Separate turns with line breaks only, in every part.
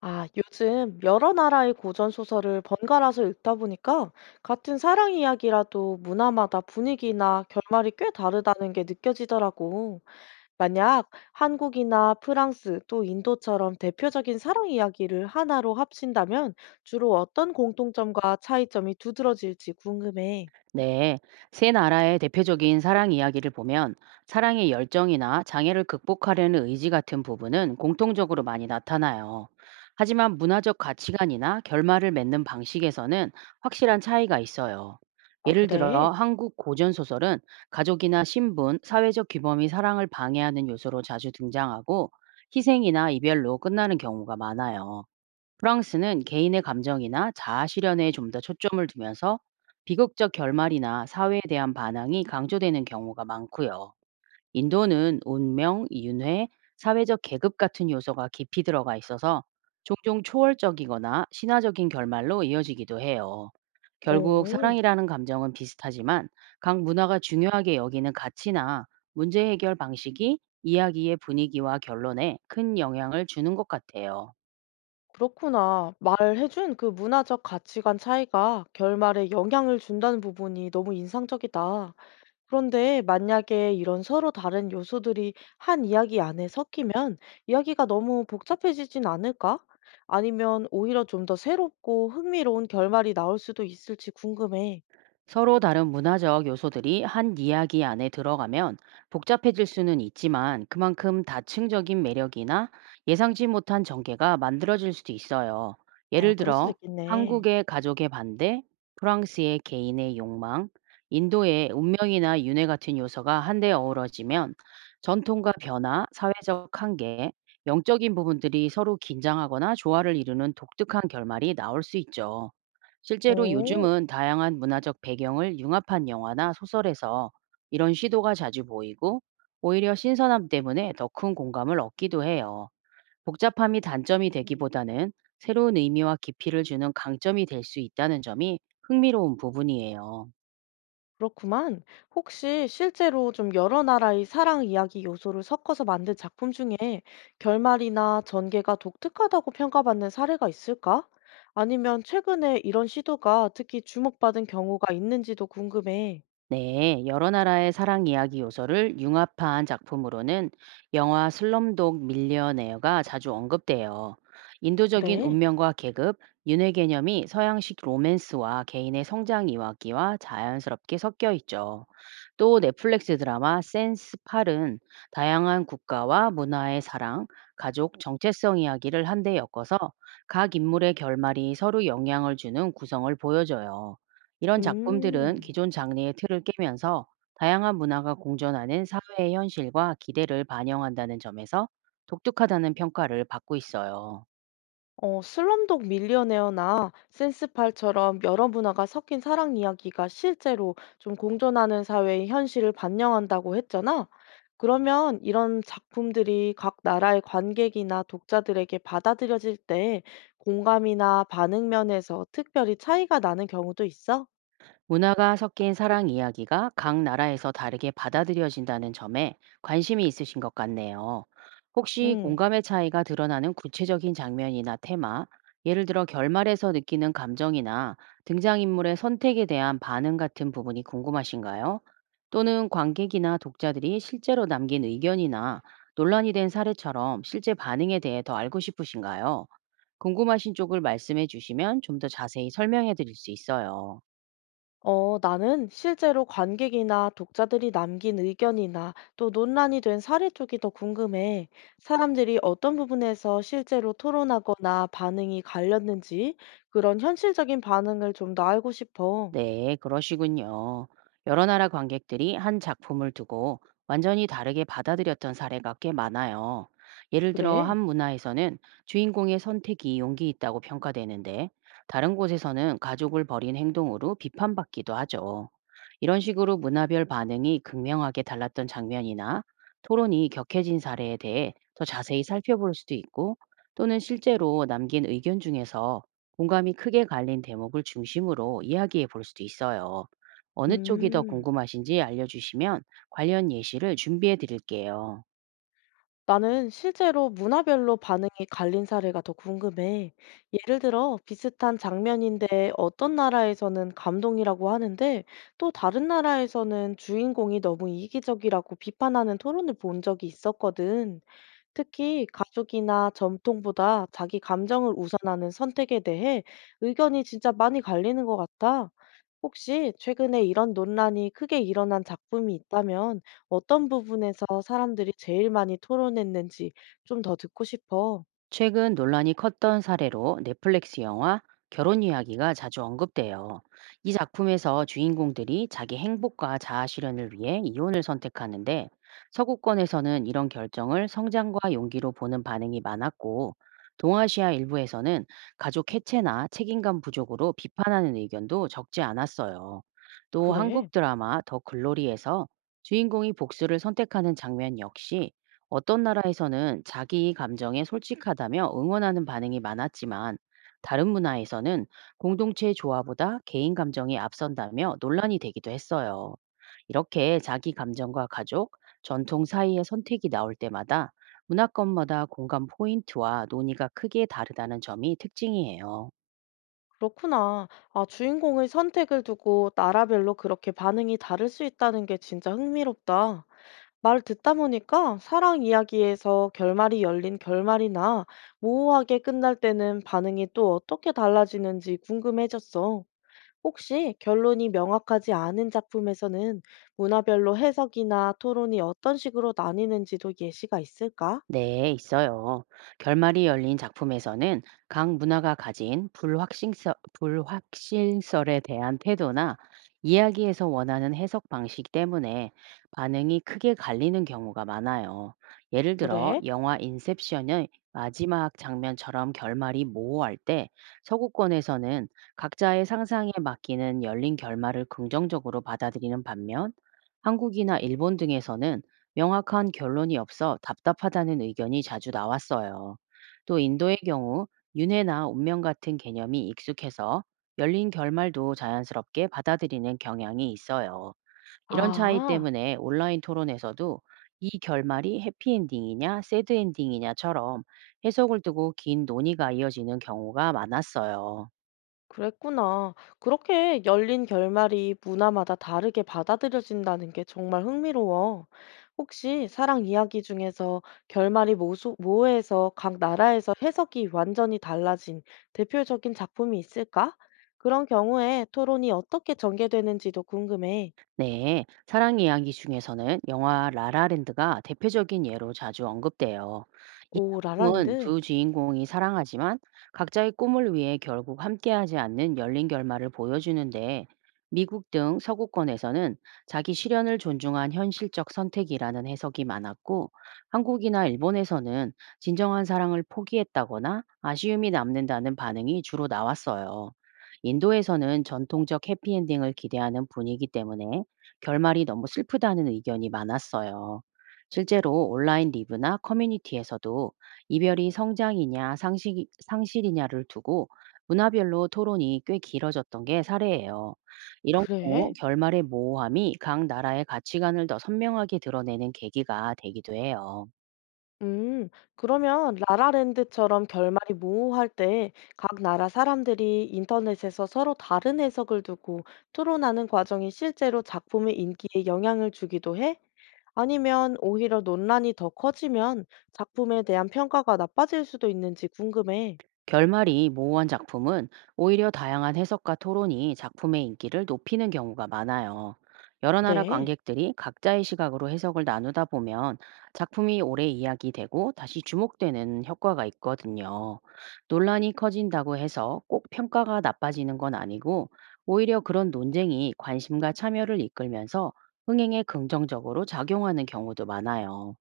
아, 요즘 여러 나라의 고전 소설을 번갈아서 읽다 보니까 같은 사랑 이야기라도 문화마다 분위기나 결말이 꽤 다르다는 게 느껴지더라고. 만약 한국이나 프랑스 또 인도처럼 대표적인 사랑 이야기를 하나로 합친다면 주로 어떤 공통점과 차이점이 두드러질지 궁금해.
네, 세 나라의 대표적인 사랑 이야기를 보면 사랑의 열정이나 장애를 극복하려는 의지 같은 부분은 공통적으로 많이 나타나요. 하지만 문화적 가치관이나 결말을 맺는 방식에서는 확실한 차이가 있어요.
아,
예를 들어
그래?
한국 고전 소설은 가족이나 신분, 사회적 규범이 사랑을 방해하는 요소로 자주 등장하고 희생이나 이별로 끝나는 경우가 많아요. 프랑스는 개인의 감정이나 자아 실현에 좀 더 초점을 두면서 비극적 결말이나 사회에 대한 반항이 강조되는 경우가 많고요. 인도는 운명, 윤회, 사회적 계급 같은 요소가 깊이 들어가 있어서 종종 초월적이거나 신화적인 결말로 이어지기도 해요. 결국
오,
사랑이라는 감정은 비슷하지만 각 문화가 중요하게 여기는 가치나 문제 해결 방식이 이야기의 분위기와 결론에 큰 영향을 주는 것 같아요.
그렇구나. 말해준 그 문화적 가치관 차이가 결말에 영향을 준다는 부분이 너무 인상적이다. 그런데 만약에 이런 서로 다른 요소들이 한 이야기 안에 섞이면 이야기가 너무 복잡해지진 않을까? 아니면 오히려 좀 더 새롭고 흥미로운 결말이 나올 수도 있을지 궁금해.
서로 다른 문화적 요소들이 한 이야기 안에 들어가면 복잡해질 수는 있지만 그만큼 다층적인 매력이나 예상치 못한 전개가 만들어질 수도 있어요.
아,
예를
그럴 수도
들어
있겠네.
한국의 가족의 반대, 프랑스의 개인의 욕망, 인도의 운명이나 윤회 같은 요소가 한데 어우러지면 전통과 변화, 사회적 한계, 영적인 부분들이 서로 긴장하거나 조화를 이루는 독특한 결말이 나올 수 있죠. 실제로
어.
요즘은 다양한 문화적 배경을 융합한 영화나 소설에서 이런 시도가 자주 보이고 오히려 신선함 때문에 더 큰 공감을 얻기도 해요. 복잡함이 단점이 되기보다는 새로운 의미와 깊이를 주는 강점이 될 수 있다는 점이 흥미로운 부분이에요.
그렇구만. 혹시 실제로 좀 여러 나라의 사랑 이야기 요소를 섞어서 만든 작품 중에 결말이나 전개가 독특하다고 평가받는 사례가 있을까? 아니면 최근에 이런 시도가 특히 주목받은 경우가 있는지도 궁금해.
네, 여러 나라의 사랑 이야기 요소를 융합한 작품으로는 영화 슬럼독 밀리어네어가 자주 언급돼요. 인도적인
그래.
운명과 계급, 윤회 개념이 서양식 로맨스와 개인의 성장 이야기와 자연스럽게 섞여 있죠. 또 넷플릭스 드라마 센스팔은 다양한 국가와 문화의 사랑, 가족, 정체성 이야기를 한데 엮어서 각 인물의 결말이 서로 영향을 주는 구성을 보여줘요. 이런 작품들은
음.
기존 장르의 틀을 깨면서 다양한 문화가 공존하는 사회의 현실과 기대를 반영한다는 점에서 독특하다는 평가를 받고 있어요.
어, 슬럼독 밀리어네어나 센스팔처럼 여러 문화가 섞인 사랑 이야기가 실제로 좀 공존하는 사회의 현실을 반영한다고 했잖아. 그러면 이런 작품들이 각 나라의 관객이나 독자들에게 받아들여질 때 공감이나 반응 면에서 특별히 차이가 나는 경우도 있어?
문화가 섞인 사랑 이야기가 각 나라에서 다르게 받아들여진다는 점에 관심이 있으신 것 같네요. 혹시
응.
공감의 차이가 드러나는 구체적인 장면이나 테마, 예를 들어 결말에서 느끼는 감정이나 등장인물의 선택에 대한 반응 같은 부분이 궁금하신가요? 또는 관객이나 독자들이 실제로 남긴 의견이나 논란이 된 사례처럼 실제 반응에 대해 더 알고 싶으신가요? 궁금하신 쪽을 말씀해 주시면 좀 더 자세히 설명해 드릴 수 있어요.
어, 나는 실제로 관객이나 독자들이 남긴 의견이나 또 논란이 된 사례 쪽이 더 궁금해. 사람들이 어떤 부분에서 실제로 토론하거나 반응이 갈렸는지 그런 현실적인 반응을 좀 더 알고 싶어.
네, 그러시군요. 여러 나라 관객들이 한 작품을 두고 완전히 다르게 받아들였던 사례가 꽤 많아요. 예를 들어
그래?
한 문화에서는 주인공의 선택이 용기 있다고 평가되는데 다른 곳에서는 가족을 버린 행동으로 비판받기도 하죠. 이런 식으로 문화별 반응이 극명하게 달랐던 장면이나 토론이 격해진 사례에 대해 더 자세히 살펴볼 수도 있고 또는 실제로 남긴 의견 중에서 공감이 크게 갈린 대목을 중심으로 이야기해 볼 수도 있어요. 어느 쪽이 더
음.
궁금하신지 알려주시면 관련 예시를 준비해 드릴게요.
나는 실제로 문화별로 반응이 갈린 사례가 더 궁금해. 예를 들어, 비슷한 장면인데 어떤 나라에서는 감동이라고 하는데 또 다른 나라에서는 주인공이 너무 이기적이라고 비판하는 토론을 본 적이 있었거든. 특히 가족이나 전통보다 자기 감정을 우선하는 선택에 대해 의견이 진짜 많이 갈리는 것 같아. 혹시 최근에 이런 논란이 크게 일어난 작품이 있다면 어떤 부분에서 사람들이 제일 많이 토론했는지 좀 더 듣고 싶어.
최근 논란이 컸던 사례로 넷플릭스 영화 결혼 이야기가 자주 언급돼요. 이 작품에서 주인공들이 자기 행복과 자아 실현을 위해 이혼을 선택하는데 서구권에서는 이런 결정을 성장과 용기로 보는 반응이 많았고 동아시아 일부에서는 가족 해체나 책임감 부족으로 비판하는 의견도 적지 않았어요. 또
그래,
한국 드라마 더 글로리에서 주인공이 복수를 선택하는 장면 역시 어떤 나라에서는 자기 감정에 솔직하다며 응원하는 반응이 많았지만 다른 문화에서는 공동체 조화보다 개인 감정이 앞선다며 논란이 되기도 했어요. 이렇게 자기 감정과 가족, 전통 사이의 선택이 나올 때마다 문화권마다 공감 포인트와 논의가 크게 다르다는 점이 특징이에요.
그렇구나. 아, 주인공의 선택을 두고 나라별로 그렇게 반응이 다를 수 있다는 게 진짜 흥미롭다. 말 듣다 보니까 사랑 이야기에서 결말이 열린 결말이나 모호하게 끝날 때는 반응이 또 어떻게 달라지는지 궁금해졌어. 혹시 결론이 명확하지 않은 작품에서는 문화별로 해석이나 토론이 어떤 식으로 나뉘는지도 예시가 있을까?
네, 있어요. 결말이 열린 작품에서는 각 문화가 가진 불확실성, 불확실성에 대한 태도나 이야기에서 원하는 해석 방식 때문에 반응이 크게 갈리는 경우가 많아요. 예를 들어,
그래?
영화 인셉션의 마지막 장면처럼 결말이 모호할 때 서구권에서는 각자의 상상에 맡기는 열린 결말을 긍정적으로 받아들이는 반면 한국이나 일본 등에서는 명확한 결론이 없어 답답하다는 의견이 자주 나왔어요. 또 인도의 경우 윤회나 운명 같은 개념이 익숙해서 열린 결말도 자연스럽게 받아들이는 경향이 있어요. 이런 차이
아,
때문에 온라인 토론에서도 이 결말이 해피엔딩이냐 새드엔딩이냐처럼 해석을 두고 긴 논의가 이어지는 경우가 많았어요.
그랬구나. 그렇게 열린 결말이 문화마다 다르게 받아들여진다는 게 정말 흥미로워. 혹시 사랑 이야기 중에서 결말이 모호해서 각 나라에서 해석이 완전히 달라진 대표적인 작품이 있을까? 그런 경우에 토론이 어떻게 전개되는지도 궁금해.
네, 사랑 이야기 중에서는 영화 라라랜드가 대표적인 예로 자주 언급돼요. 이
오,
작품은
라라랜드.
두 주인공이 사랑하지만 각자의 꿈을 위해 결국 함께하지 않는 열린 결말을 보여주는데 미국 등 서구권에서는 자기 실현을 존중한 현실적 선택이라는 해석이 많았고 한국이나 일본에서는 진정한 사랑을 포기했다거나 아쉬움이 남는다는 반응이 주로 나왔어요. 인도에서는 전통적 해피엔딩을 기대하는 분위기 때문에 결말이 너무 슬프다는 의견이 많았어요. 실제로 온라인 리뷰나 커뮤니티에서도 이별이 성장이냐 상식, 상실이냐를 두고 문화별로 토론이 꽤 길어졌던 게 사례예요. 이런 경우
그래?
결말의 모호함이 각 나라의 가치관을 더 선명하게 드러내는 계기가 되기도 해요.
음, 그러면 라라랜드처럼 결말이 모호할 때 각 나라 사람들이 인터넷에서 서로 다른 해석을 두고 토론하는 과정이 실제로 작품의 인기에 영향을 주기도 해? 아니면 오히려 논란이 더 커지면 작품에 대한 평가가 나빠질 수도 있는지 궁금해.
결말이 모호한 작품은 오히려 다양한 해석과 토론이 작품의 인기를 높이는 경우가 많아요. 여러 나라
그래?
관객들이 각자의 시각으로 해석을 나누다 보면 작품이 오래 이야기되고 다시 주목되는 효과가 있거든요. 논란이 커진다고 해서 꼭 평가가 나빠지는 건 아니고 오히려 그런 논쟁이 관심과 참여를 이끌면서 흥행에 긍정적으로 작용하는 경우도 많아요.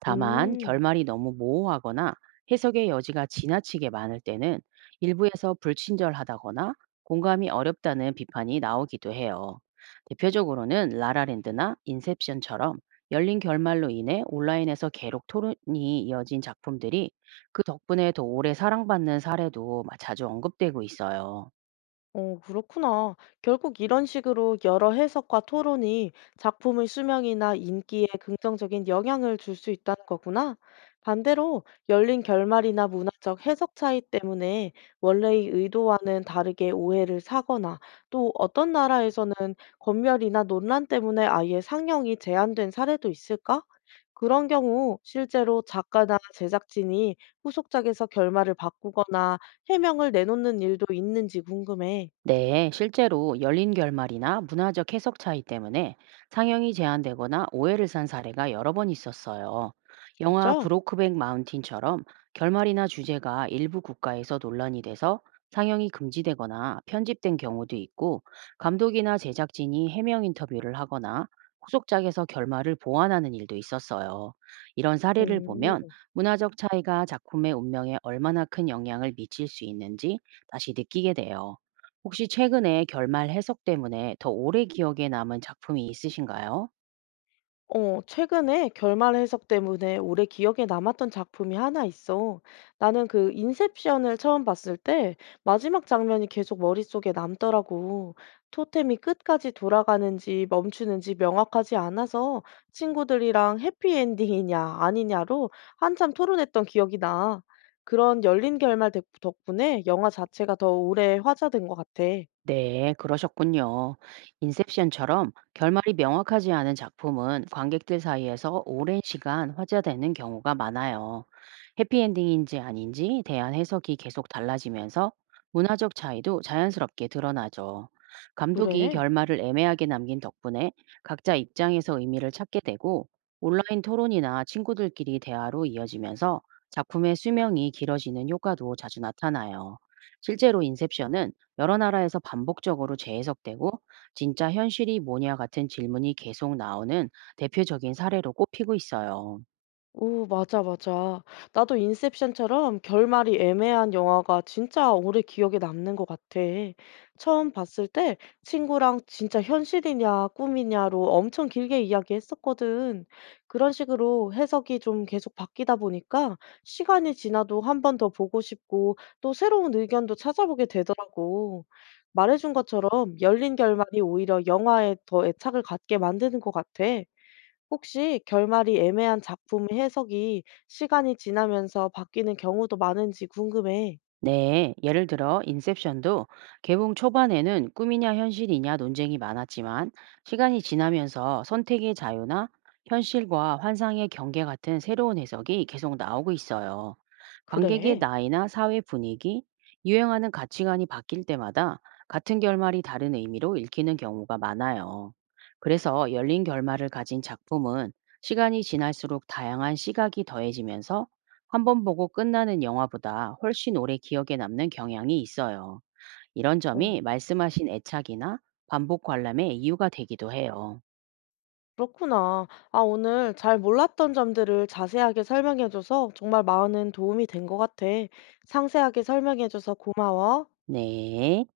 다만
음.
결말이 너무 모호하거나 해석의 여지가 지나치게 많을 때는 일부에서 불친절하다거나 공감이 어렵다는 비판이 나오기도 해요. 대표적으로는 라라랜드나 인셉션처럼 열린 결말로 인해 온라인에서 계속 토론이 이어진 작품들이 그 덕분에 더 오래 사랑받는 사례도 자주 언급되고 있어요.
어, 그렇구나. 결국 이런 식으로 여러 해석과 토론이 작품의 수명이나 인기에 긍정적인 영향을 줄 수 있다는 거구나. 반대로 열린 결말이나 문화적 해석 차이 때문에 원래의 의도와는 다르게 오해를 사거나 또 어떤 나라에서는 검열이나 논란 때문에 아예 상영이 제한된 사례도 있을까? 그런 경우 실제로 작가나 제작진이 후속작에서 결말을 바꾸거나 해명을 내놓는 일도 있는지 궁금해.
네, 실제로 열린 결말이나 문화적 해석 차이 때문에 상영이 제한되거나 오해를 산 사례가 여러 번 있었어요. 영화
진짜?
브로크백 마운틴처럼 결말이나 주제가 일부 국가에서 논란이 돼서 상영이 금지되거나 편집된 경우도 있고, 감독이나 제작진이 해명 인터뷰를 하거나 후속작에서 결말을 보완하는 일도 있었어요. 이런 사례를 보면
오,
문화적 차이가 작품의 운명에 얼마나 큰 영향을 미칠 수 있는지 다시 느끼게 돼요. 혹시 최근에 결말 해석 때문에 더 오래 기억에 남은 작품이 있으신가요?
어, 최근에 결말 해석 때문에 오래 기억에 남았던 작품이 하나 있어. 나는 그 인셉션을 처음 봤을 때 마지막 장면이 계속 머릿속에 남더라고. 토템이 끝까지 돌아가는지 멈추는지 명확하지 않아서 친구들이랑 해피엔딩이냐 아니냐로 한참 토론했던 기억이 나. 그런 열린 결말 덕분에 영화 자체가 더 오래 화제된 것 같아.
네, 그러셨군요. 인셉션처럼 결말이 명확하지 않은 작품은 관객들 사이에서 오랜 시간 화제되는 경우가 많아요. 해피엔딩인지 아닌지 대한 해석이 계속 달라지면서 문화적 차이도 자연스럽게 드러나죠. 감독이
그래.
결말을 애매하게 남긴 덕분에 각자 입장에서 의미를 찾게 되고 온라인 토론이나 친구들끼리 대화로 이어지면서 작품의 수명이 길어지는 효과도 자주 나타나요. 실제로 인셉션은 여러 나라에서 반복적으로 재해석되고 진짜 현실이 뭐냐 같은 질문이 계속 나오는 대표적인 사례로 꼽히고 있어요.
오, 맞아, 맞아. 나도 인셉션처럼 결말이 애매한 영화가 진짜 오래 기억에 남는 것 같아. 처음 봤을 때 친구랑 진짜 현실이냐 꿈이냐로 엄청 길게 이야기했었거든. 그런 식으로 해석이 좀 계속 바뀌다 보니까 시간이 지나도 한 번 더 보고 싶고 또 새로운 의견도 찾아보게 되더라고. 말해준 것처럼 열린 결말이 오히려 영화에 더 애착을 갖게 만드는 것 같아. 혹시 결말이 애매한 작품의 해석이 시간이 지나면서 바뀌는 경우도 많은지 궁금해.
네, 예를 들어 인셉션도 개봉 초반에는 꿈이냐 현실이냐 논쟁이 많았지만 시간이 지나면서 선택의 자유나 현실과 환상의 경계 같은 새로운 해석이 계속 나오고 있어요. 관객의
그래.
나이나 사회 분위기, 유행하는 가치관이 바뀔 때마다 같은 결말이 다른 의미로 읽히는 경우가 많아요. 그래서 열린 결말을 가진 작품은 시간이 지날수록 다양한 시각이 더해지면서 한 번 보고 끝나는 영화보다 훨씬 오래 기억에 남는 경향이 있어요. 이런
어,
점이 말씀하신 애착이나 반복 관람의 이유가 되기도 해요.
그렇구나. 아, 오늘 잘 몰랐던 점들을 자세하게 설명해줘서 정말 많은 도움이 된 것 같아. 상세하게 설명해줘서 고마워.
네.